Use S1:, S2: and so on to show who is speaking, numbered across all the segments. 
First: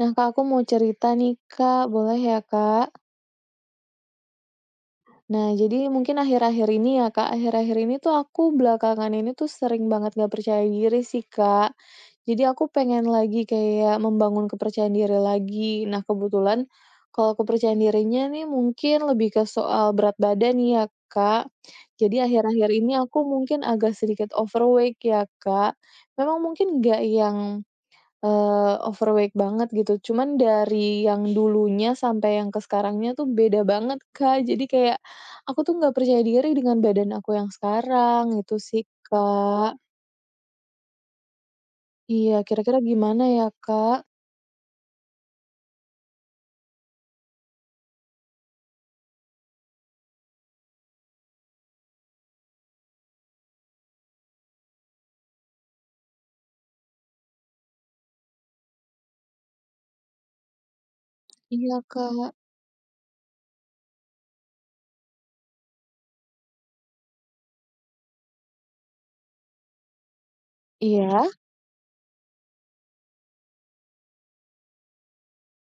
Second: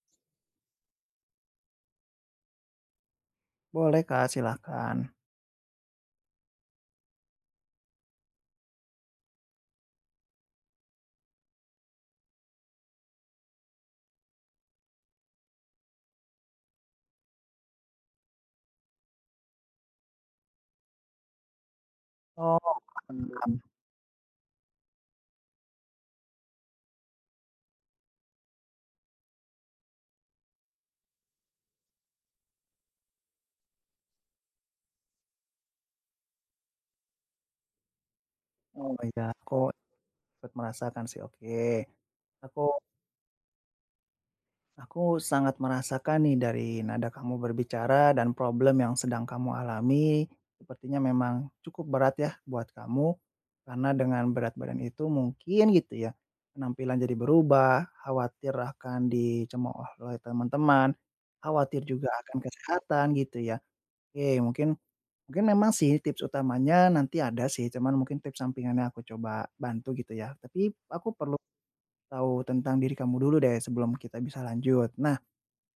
S1: Nah, Kak, aku mau cerita nih, Kak. Boleh ya, Kak?
S2: Boleh Kak, silakan.
S1: Nah, jadi mungkin akhir-akhir ini ya, Kak, akhir-akhir ini tuh aku belakangan ini tuh sering banget gak percaya diri sih, Kak. Jadi aku pengen lagi kayak membangun kepercayaan diri lagi. Nah, kebetulan kalau kepercayaan dirinya nih mungkin lebih ke soal berat badan ya, Kak. Jadi
S2: Oh,
S1: akhir-akhir ini aku
S2: mmm, paham.
S1: mungkin agak sedikit overweight ya, Kak. Memang mungkin nggak yang overweight banget gitu, cuman dari yang dulunya sampai yang ke sekarangnya tuh beda banget, Kak. Jadi kayak aku tuh nggak percaya diri dengan badan aku yang sekarang, itu sih,
S2: Oh iya, aku
S1: Oh. Kak.
S2: ikut merasakan sih, oke.
S1: Iya,
S2: Aku
S1: kira-kira gimana ya, Kak?
S2: aku sangat merasakan nih dari nada kamu berbicara dan problem yang sedang kamu alami, sepertinya memang cukup berat ya buat kamu, karena dengan berat badan itu mungkin gitu ya, penampilan jadi berubah, khawatir akan dicemooh oleh teman-teman,
S1: Iya,
S2: khawatir juga
S1: Kak.
S2: akan kesehatan gitu ya. Oke, mungkin Mungkin memang sih tips utamanya nanti ada sih, cuman mungkin tips sampingannya aku coba bantu gitu ya. Tapi aku
S1: Iya?
S2: perlu tahu tentang diri kamu dulu deh sebelum kita bisa lanjut. Nah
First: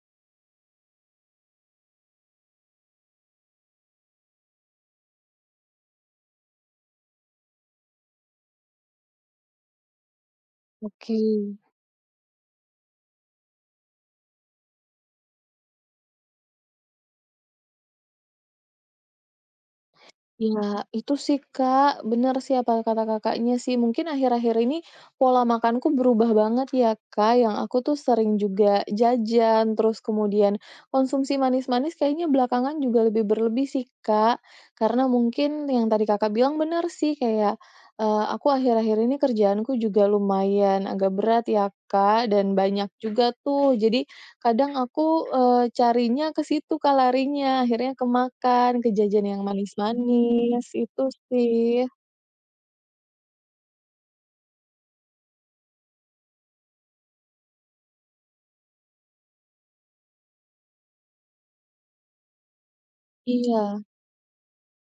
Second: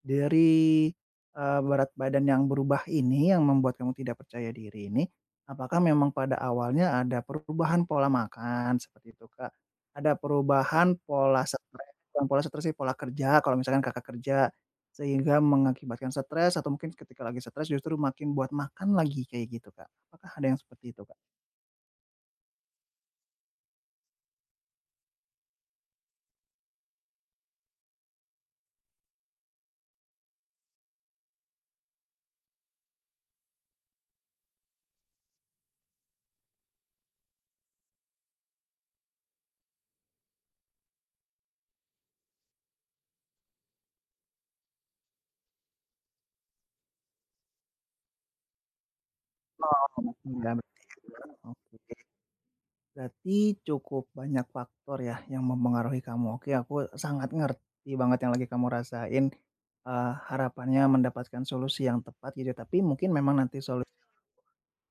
S2: dari, berat badan yang berubah ini yang membuat kamu tidak percaya diri ini, apakah memang pada awalnya ada perubahan pola makan seperti itu, Kak? Ada perubahan
S1: Oke.
S2: pola stres bukan pola stres sih, pola kerja kalau misalkan Kakak kerja, sehingga mengakibatkan stres atau mungkin ketika lagi stres justru makin buat makan lagi kayak gitu, Kak? Apakah ada yang
S1: Ya
S2: seperti itu,
S1: itu
S2: Kak?
S1: sih, Kak, bener sih apa kata Kakaknya sih. Mungkin akhir-akhir ini pola makanku berubah banget ya, Kak, yang aku tuh sering juga jajan, terus kemudian konsumsi manis-manis kayaknya belakangan juga lebih berlebih sih, Kak. Karena mungkin yang tadi Kakak bilang bener sih, kayak, aku akhir-akhir ini kerjaanku juga lumayan agak berat ya, Kak, dan banyak juga tuh. Jadi Kadang aku, carinya ke situ Kak larinya, akhirnya kemakan, ke jajan yang
S2: Oh, enggak
S1: manis-manis,
S2: berarti
S1: itu
S2: ya,
S1: sih.
S2: oke. Berarti cukup banyak faktor ya yang mempengaruhi kamu. Oke, aku sangat ngerti banget yang lagi kamu rasain, harapannya mendapatkan solusi yang tepat gitu, tapi mungkin memang nanti
S1: Iya.
S2: solusi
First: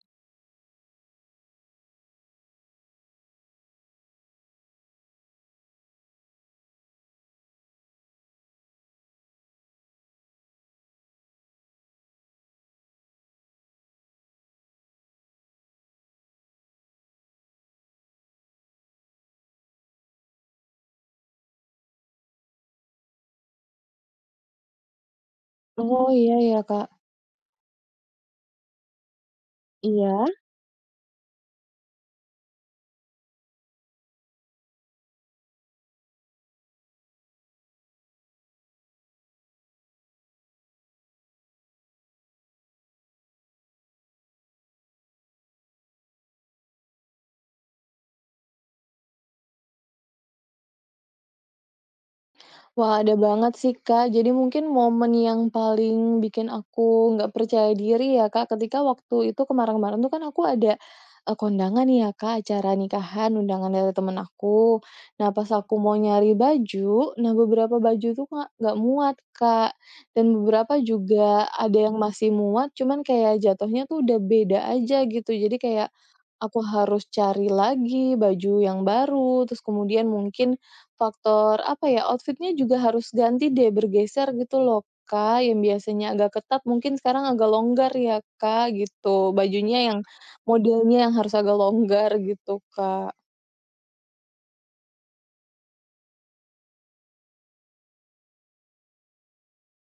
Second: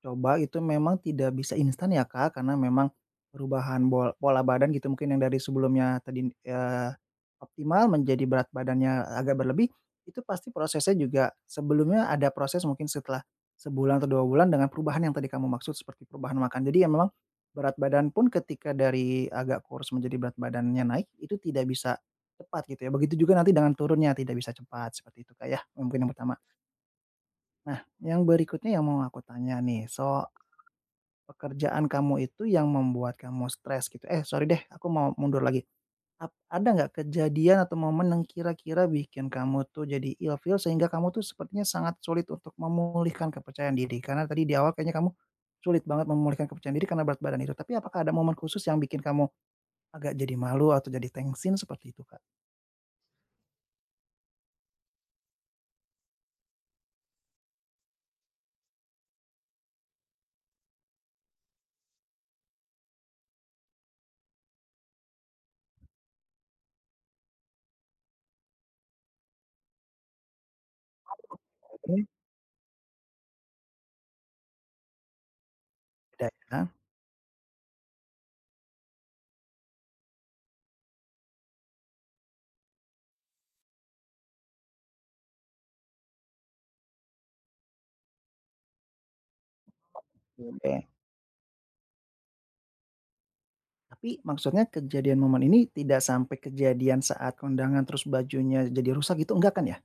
S2: coba itu memang tidak bisa instan ya Kak, karena memang perubahan pola badan gitu mungkin yang dari sebelumnya tadi, optimal menjadi berat badannya agak berlebih, itu pasti prosesnya juga sebelumnya ada proses mungkin setelah sebulan atau 2 bulan dengan perubahan yang tadi kamu maksud seperti perubahan makan. Jadi ya memang berat badan pun ketika dari agak kurus menjadi berat badannya naik itu tidak bisa cepat gitu ya. Begitu juga nanti dengan turunnya tidak bisa cepat seperti itu Kak ya, mungkin yang
S1: Oh, iya
S2: pertama.
S1: ya Kak.
S2: Nah yang berikutnya yang mau aku tanya nih so
S1: Iya.
S2: pekerjaan kamu itu yang membuat kamu stres gitu eh, sorry deh aku mau mundur lagi. Ada nggak kejadian atau momen yang kira-kira bikin kamu tuh jadi ilfeel sehingga kamu tuh sepertinya sangat sulit untuk memulihkan kepercayaan diri? Karena tadi di awal kayaknya kamu sulit banget memulihkan kepercayaan diri karena berat badan itu. Tapi apakah ada momen khusus yang bikin kamu agak jadi malu atau jadi tensin seperti itu, Kak?
S1: Wah, ada banget sih, Kak. Jadi mungkin momen yang paling bikin aku nggak percaya diri ya, Kak, ketika waktu itu kemarin-kemarin tuh kan aku ada, kondangan nih ya, Kak, acara nikahan, undangan dari temen aku. Nah, pas aku mau nyari baju, nah beberapa baju tuh nggak muat, Kak, dan beberapa juga ada yang
S2: Mhm.
S1: masih muat, cuman kayak jatuhnya tuh udah beda aja gitu. Jadi kayak
S2: Beda
S1: aku
S2: ya?
S1: harus cari lagi baju yang baru, terus kemudian mungkin faktor apa ya, outfitnya juga harus ganti deh, bergeser gitu loh, Kak, yang biasanya agak ketat mungkin sekarang agak longgar ya, Kak, gitu. Bajunya yang
S2: Mhm. Oke.
S1: modelnya yang harus agak longgar gitu, Kak.
S2: Tapi maksudnya kejadian momen ini tidak sampai kejadian saat kondangan terus bajunya jadi rusak gitu, enggak kan ya?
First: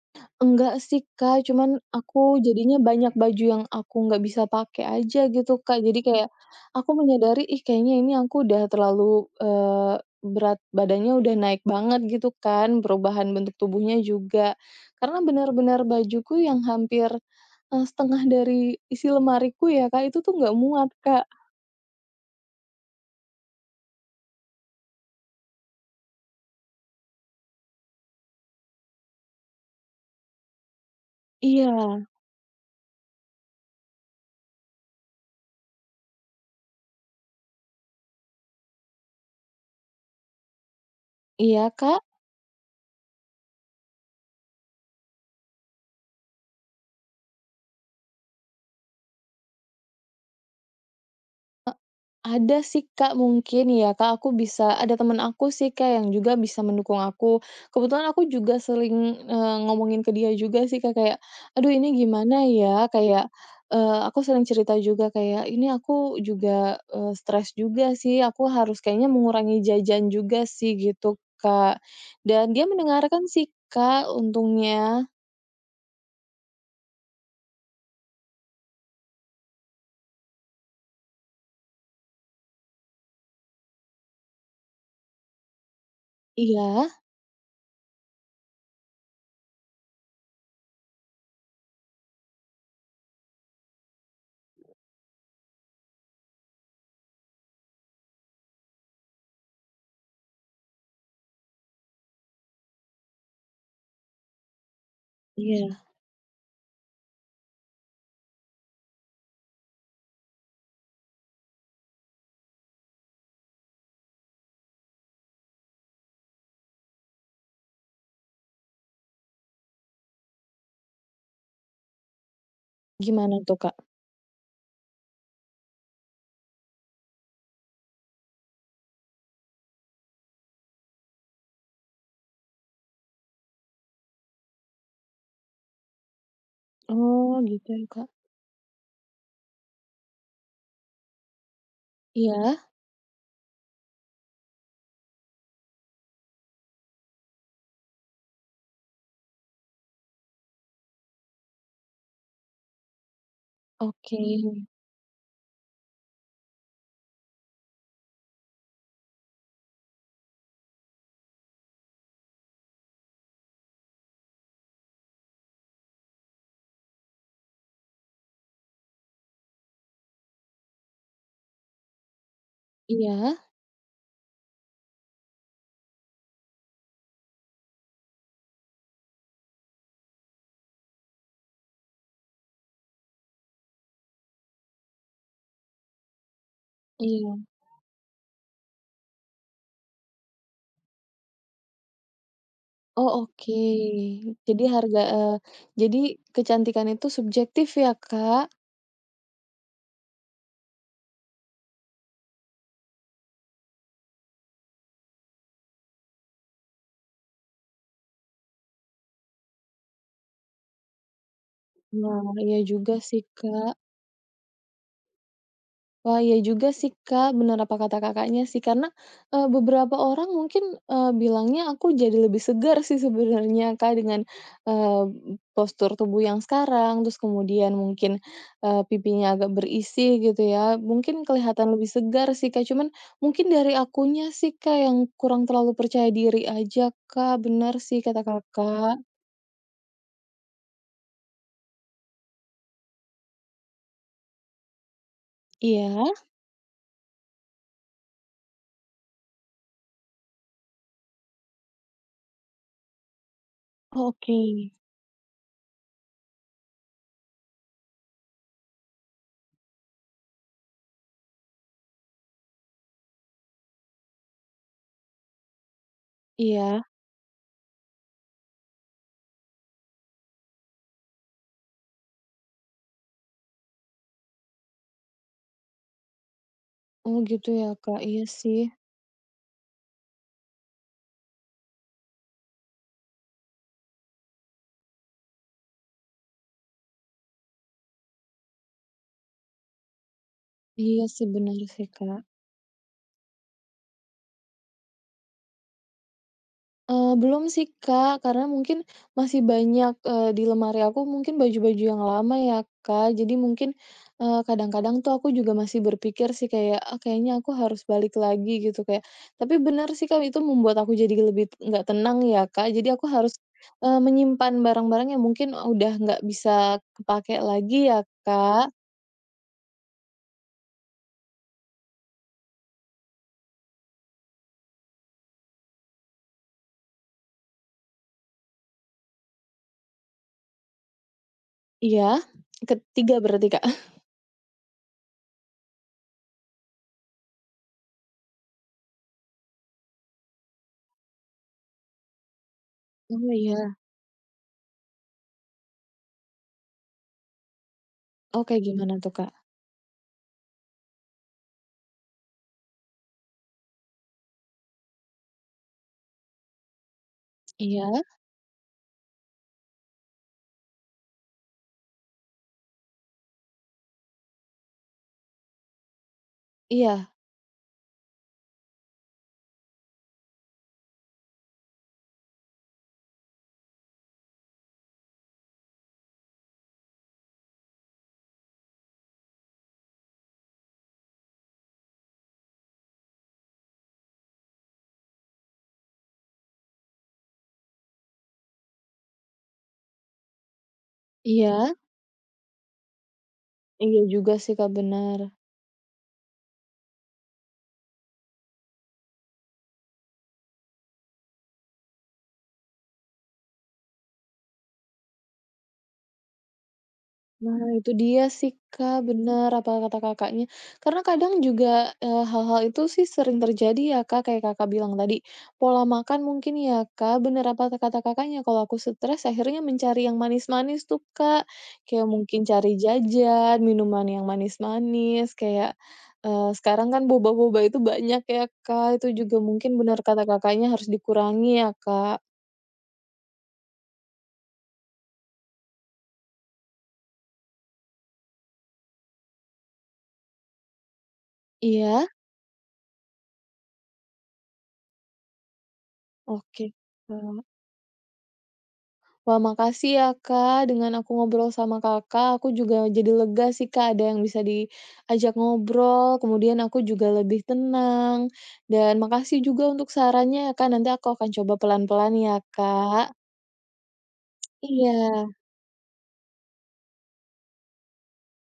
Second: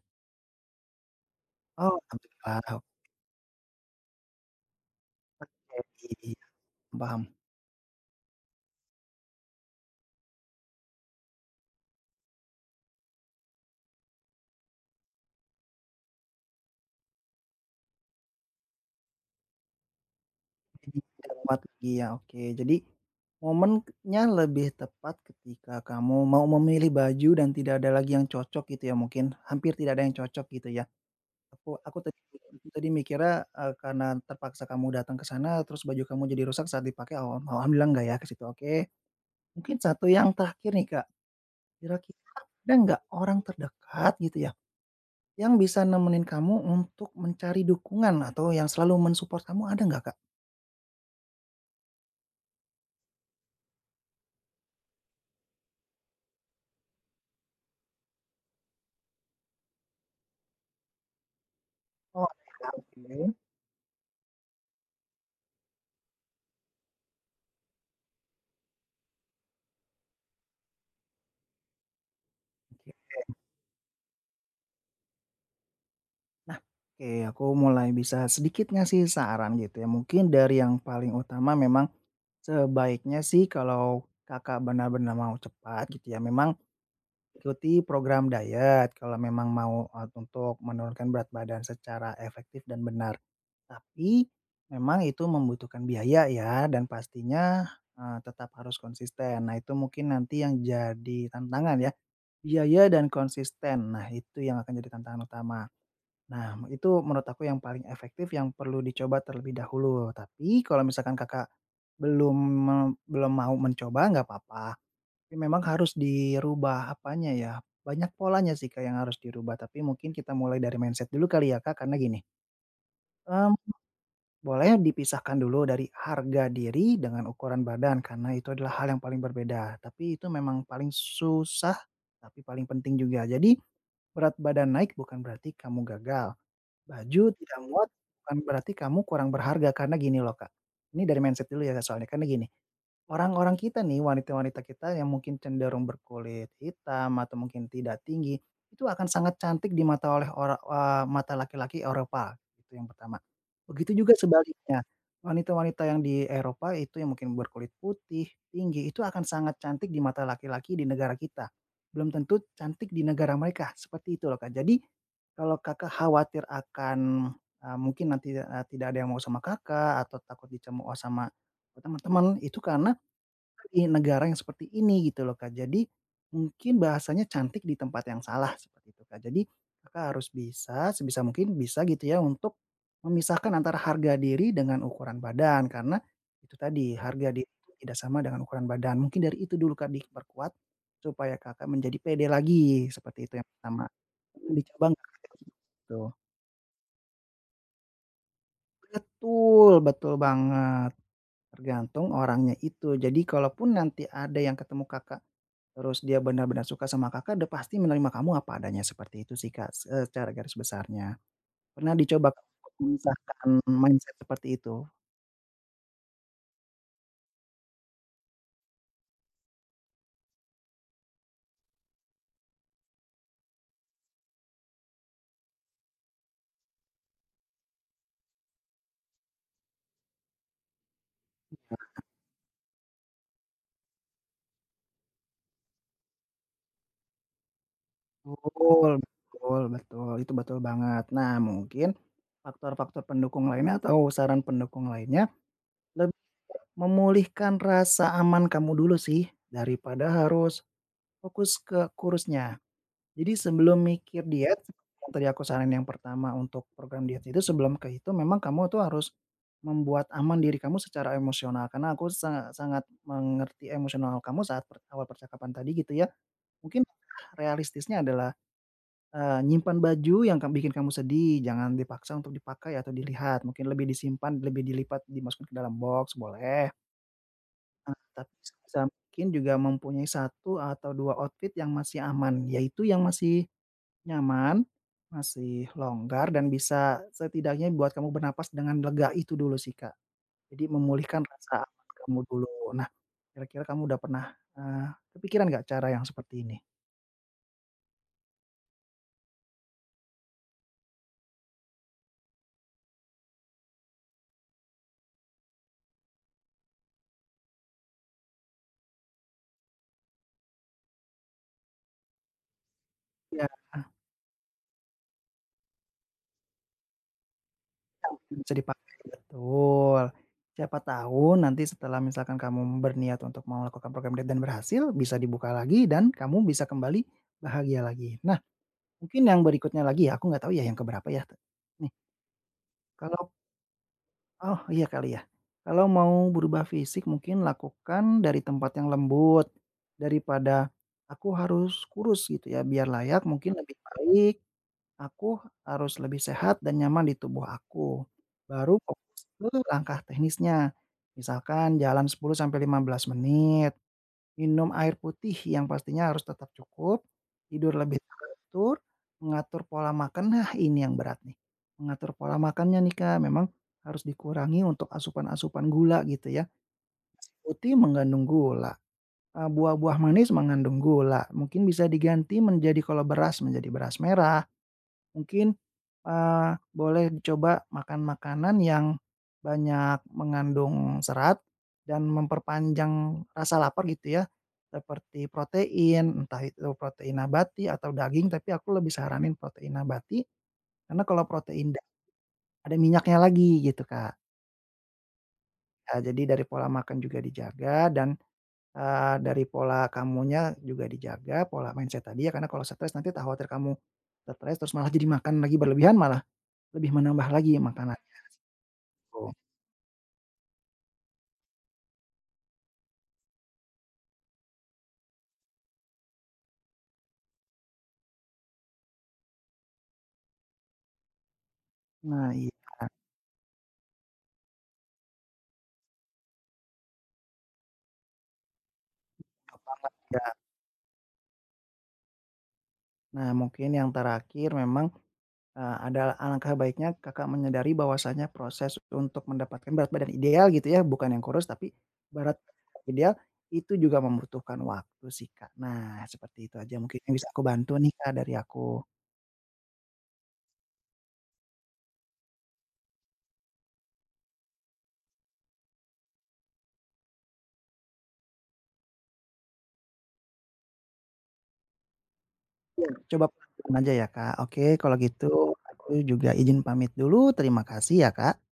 S1: Enggak sih, Kak, cuman
S2: Oh,
S1: aku jadinya
S2: alhamdulillah.
S1: banyak baju yang aku nggak bisa pakai aja gitu, Kak. Jadi kayak
S2: Iya,
S1: aku
S2: paham.
S1: menyadari, ih kayaknya ini aku udah terlalu, berat badannya udah naik banget gitu kan, perubahan bentuk tubuhnya juga. Karena benar-benar bajuku yang hampir, setengah dari isi lemariku ya, Kak, itu tuh nggak muat,
S2: Jadi
S1: Kak.
S2: nggak kuat lagi ya, oke. Jadi, momennya lebih tepat ketika kamu mau memilih baju dan tidak ada lagi yang cocok gitu ya mungkin, hampir tidak ada yang cocok gitu ya.
S1: Iya,
S2: Aku aku tadi aku tadi mikirnya, karena terpaksa kamu datang ke sana terus baju kamu jadi rusak saat dipakai, alhamdulillah enggak ya ke situ, oke. Mungkin satu yang terakhir nih, Kak,
S1: iya, Kak?
S2: kira-kira ada nggak orang terdekat gitu ya, yang bisa nemenin kamu untuk mencari dukungan atau yang selalu mensupport kamu ada nggak, Kak?
S1: Ada sih Kak, mungkin ya Kak, aku bisa ada temen aku sih Kak, yang juga bisa mendukung aku. Kebetulan aku juga sering, ngomongin ke dia juga sih Kak, kayak, "Aduh ini
S2: Oh,
S1: gimana
S2: oke
S1: ya?" Kayak,
S2: oke.
S1: aku sering cerita juga kayak, "Ini aku juga, stres juga sih, aku harus kayaknya mengurangi jajan juga sih," gitu Kak. Dan dia mendengarkan sih Kak, untungnya.
S2: Nah, oke aku mulai bisa sedikit ngasih saran gitu ya, mungkin dari yang paling utama memang sebaiknya sih kalau Kakak benar-benar mau cepat gitu ya, memang
S1: Iya?
S2: ikuti program diet kalau memang mau, untuk menurunkan berat badan secara efektif dan benar. Tapi memang itu membutuhkan biaya ya dan pastinya, tetap harus konsisten. Nah itu mungkin nanti yang jadi tantangan ya, biaya dan konsisten. Nah itu yang akan jadi tantangan utama.
S1: Iya.
S2: Nah, itu menurut aku yang paling efektif yang perlu dicoba terlebih dahulu. Tapi kalau misalkan Kakak belum me belum mau mencoba nggak apa-apa tapi memang harus dirubah apanya ya, banyak polanya sih, Kak, yang harus dirubah. Tapi mungkin kita mulai dari mindset dulu kali ya, Kak, karena gini,
S1: Gimana
S2: mmm,
S1: tuh Kak?
S2: boleh dipisahkan dulu dari harga diri dengan ukuran badan karena itu adalah hal yang paling berbeda. Tapi itu memang paling susah, tapi paling penting juga. Jadi berat badan naik bukan berarti kamu gagal. Baju
S1: Oh
S2: tidak
S1: gitu ya
S2: muat
S1: Kak.
S2: bukan berarti kamu kurang berharga, karena gini loh, Kak, ini dari mindset dulu ya soalnya, karena gini,
S1: Iya?
S2: orang-orang kita nih, wanita-wanita kita yang mungkin cenderung berkulit hitam atau mungkin tidak tinggi, itu akan sangat cantik di mata mata laki-laki Eropa, itu yang pertama. Begitu juga
S1: Oke.
S2: sebaliknya, wanita-wanita yang di Eropa itu yang mungkin berkulit putih, tinggi, itu akan sangat cantik di mata laki-laki di negara kita, belum tentu cantik di negara mereka, seperti itu loh, Kak. Jadi kalau Kakak khawatir akan, mungkin nanti, tidak ada yang mau sama Kakak atau takut dicemooh sama teman-teman, itu karena
S1: Iya?
S2: di negara yang seperti ini gitu loh, Kak. Jadi mungkin bahasanya cantik di tempat yang salah seperti itu, Kak. Jadi Kakak harus bisa sebisa mungkin bisa gitu ya untuk memisahkan antara harga diri dengan ukuran badan karena itu tadi harga
S1: Iya.
S2: diri itu tidak sama dengan ukuran badan. Mungkin dari itu dulu, Kak, diperkuat supaya Kakak menjadi pede lagi
S1: Oh,
S2: seperti itu yang
S1: oke.
S2: pertama.
S1: Jadi
S2: Dicoba
S1: harga
S2: nggak, Kak,
S1: eh
S2: kayak
S1: jadi
S2: gitu?
S1: kecantikan itu subjektif ya, Kak?
S2: Betul, betul banget. Tergantung orangnya itu. Jadi kalaupun nanti ada yang ketemu Kakak, terus dia benar-benar suka sama Kakak, udah pasti menerima kamu apa adanya, seperti itu sih, Kak, secara garis besarnya. Pernah dicoba
S1: Wah,
S2: Kak
S1: iya
S2: untuk
S1: juga sih,
S2: memisahkan
S1: Kak.
S2: mindset seperti itu?
S1: Wah, iya juga sih, Kak, Benar apa kata Kakaknya sih, karena, beberapa orang mungkin, bilangnya aku jadi lebih segar sih sebenarnya, Kak, dengan, eee, postur tubuh yang sekarang, terus kemudian mungkin, pipinya agak berisi gitu ya, mungkin kelihatan lebih segar sih, Kak, cuman mungkin dari akunya sih, Kak, yang kurang terlalu percaya diri aja, Kak, Benar sih kata
S2: Betul
S1: Kakak.
S2: betul betul, itu betul banget. Nah, mungkin faktor-faktor pendukung lainnya atau saran pendukung lainnya,
S1: Iya?
S2: leb memulihkan rasa aman kamu dulu sih, daripada harus fokus ke kurusnya. Jadi sebelum
S1: Oh,
S2: mikir
S1: oke.
S2: diet, yang tadi aku saranin yang pertama untuk program diet itu sebelum ke itu memang kamu tuh harus membuat aman diri kamu secara emosional, karena aku sangat mengerti emosional kamu saat per awal percakapan tadi gitu ya. Mungkin
S1: Iya?
S2: realistisnya adalah, nyimpan baju yang bikin kamu sedih, jangan dipaksa untuk dipakai atau dilihat, mungkin lebih disimpan, lebih dilipat, dimasukin ke dalam box boleh.
S1: Oh, gitu ya,
S2: Nah,
S1: Kak, iya
S2: tapi
S1: sih.
S2: sebisa mungkin juga mempunyai satu atau 2 outfit yang masih aman, yaitu yang masih nyaman, masih longgar dan bisa setidaknya buat kamu bernapas dengan lega itu dulu sih, Kak. Jadi
S1: Iya
S2: memulihkan
S1: sih, benar
S2: rasa aman
S1: sih,
S2: kamu
S1: Kak.
S2: dulu. Nah, kira-kira kamu udah pernah, eee, kepikiran nggak cara yang seperti ini?
S1: Belum sih, Kak, karena mungkin masih banyak, di lemari aku mungkin baju-baju yang lama ya, Kak. Jadi mungkin, kadang-kadang tuh aku juga masih berpikir sih kayak, "Ah, kayaknya aku harus balik lagi," gitu kayak tapi bener sih, Kak, itu membuat aku jadi lebih nggak tenang ya, Kak. Jadi aku harus,
S2: Iya,
S1: menyimpan barang-barang yang mungkin udah nggak bisa kepakai lagi ya,
S2: bisa
S1: Kak.
S2: dipakai, betul. Siapa tahu nanti setelah misalkan kamu berniat untuk mau melakukan program diet dan berhasil, bisa dibuka lagi dan kamu bisa kembali bahagia lagi. Nah, mungkin yang berikutnya lagi ya, aku nggak tahu ya yang keberapa ya, nih,
S1: Iya, ketiga
S2: kalau
S1: berarti, Kak.
S2: oh, iya kali ya. Kalau mau berubah fisik mungkin lakukan dari tempat yang lembut, daripada aku harus kurus gitu ya biar layak
S1: Oh,
S2: mungkin
S1: iya.
S2: lebih baik aku harus lebih sehat dan nyaman di tubuh aku.
S1: Oke,
S2: Baru
S1: gimana tuh,
S2: fokus
S1: Kak?
S2: ke langkah teknisnya, misalkan jalan 10 sampai 15 menit, minum air putih yang pastinya harus tetap cukup, tidur lebih
S1: Iya
S2: teratur, mengatur pola makan, nah ini yang berat nih. Mengatur pola makannya nih Kak, memang harus dikurangi untuk asupan-asupan gula gitu ya.
S1: iya
S2: Nasi putih mengandung gula, buah-buah manis mengandung gula, mungkin bisa diganti menjadi kalau beras menjadi beras merah. Mungkin, boleh dicoba makan makanan yang banyak mengandung serat dan memperpanjang rasa lapar gitu ya, seperti protein, entah itu protein nabati atau daging, tapi aku lebih saranin protein nabati, karena kalau protein
S1: iya
S2: da ada minyaknya lagi gitu,
S1: iya
S2: Kak.
S1: juga sih, Kak, bener.
S2: Jadi dari pola makan juga dijaga dan, dari pola kamunya juga dijaga, pola mindset tadi ya, karena kalau stres nanti tak khawatir kamu stres terus malah jadi makan lagi berlebihan, malah lebih menambah lagi
S1: Nah, itu
S2: makanan.
S1: dia sih, Kak,
S2: Oh,
S1: bener apa kata Kakaknya. Karena kadang juga, hal-hal itu sih sering terjadi ya, Kak, kayak Kakak bilang tadi, pola makan mungkin ya, Kak, bener apa kata Kakaknya, kalau aku stres akhirnya mencari yang manis-manis tuh, Kak. Kayak
S2: nah
S1: mungkin
S2: iya
S1: cari jajan, minuman yang manis-manis, kayak, sekarang kan boba-boba itu banyak ya, Kak, itu juga
S2: betul
S1: mungkin
S2: banget,
S1: bener kata
S2: Kak.
S1: Kakaknya harus dikurangi ya, Kak.
S2: Nah mungkin yang terakhir memang, ada alangkah baiknya Kakak menyadari bahwasanya proses untuk mendapatkan berat badan ideal gitu ya, bukan yang kurus tapi
S1: Iya?
S2: berat badan ideal, itu juga membutuhkan waktu sih, Kak. Nah seperti itu
S1: Oke,
S2: aja mungkin yang bisa aku
S1: Kak.
S2: bantu nih, Kak, dari aku.
S1: Wah, makasih ya, Kak. Dengan aku ngobrol sama Kakak, aku juga jadi lega sih, Kak, ada yang bisa diajak ngobrol, kemudian aku juga lebih tenang. Dan makasih juga untuk sarannya ya, Kak, nanti aku akan coba pelan-pelan ya, Kak.
S2: Coba pelan-pelan aja ya, Kak. Oke
S1: Iya.
S2: kalau gitu aku juga izin pamit dulu, terima kasih ya, Kak.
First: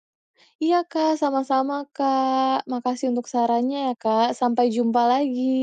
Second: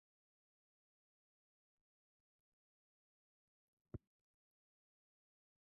S1: Iya, Kak, sama-sama, Kak. Makasih untuk sarannya ya, Kak. Sampai jumpa lagi.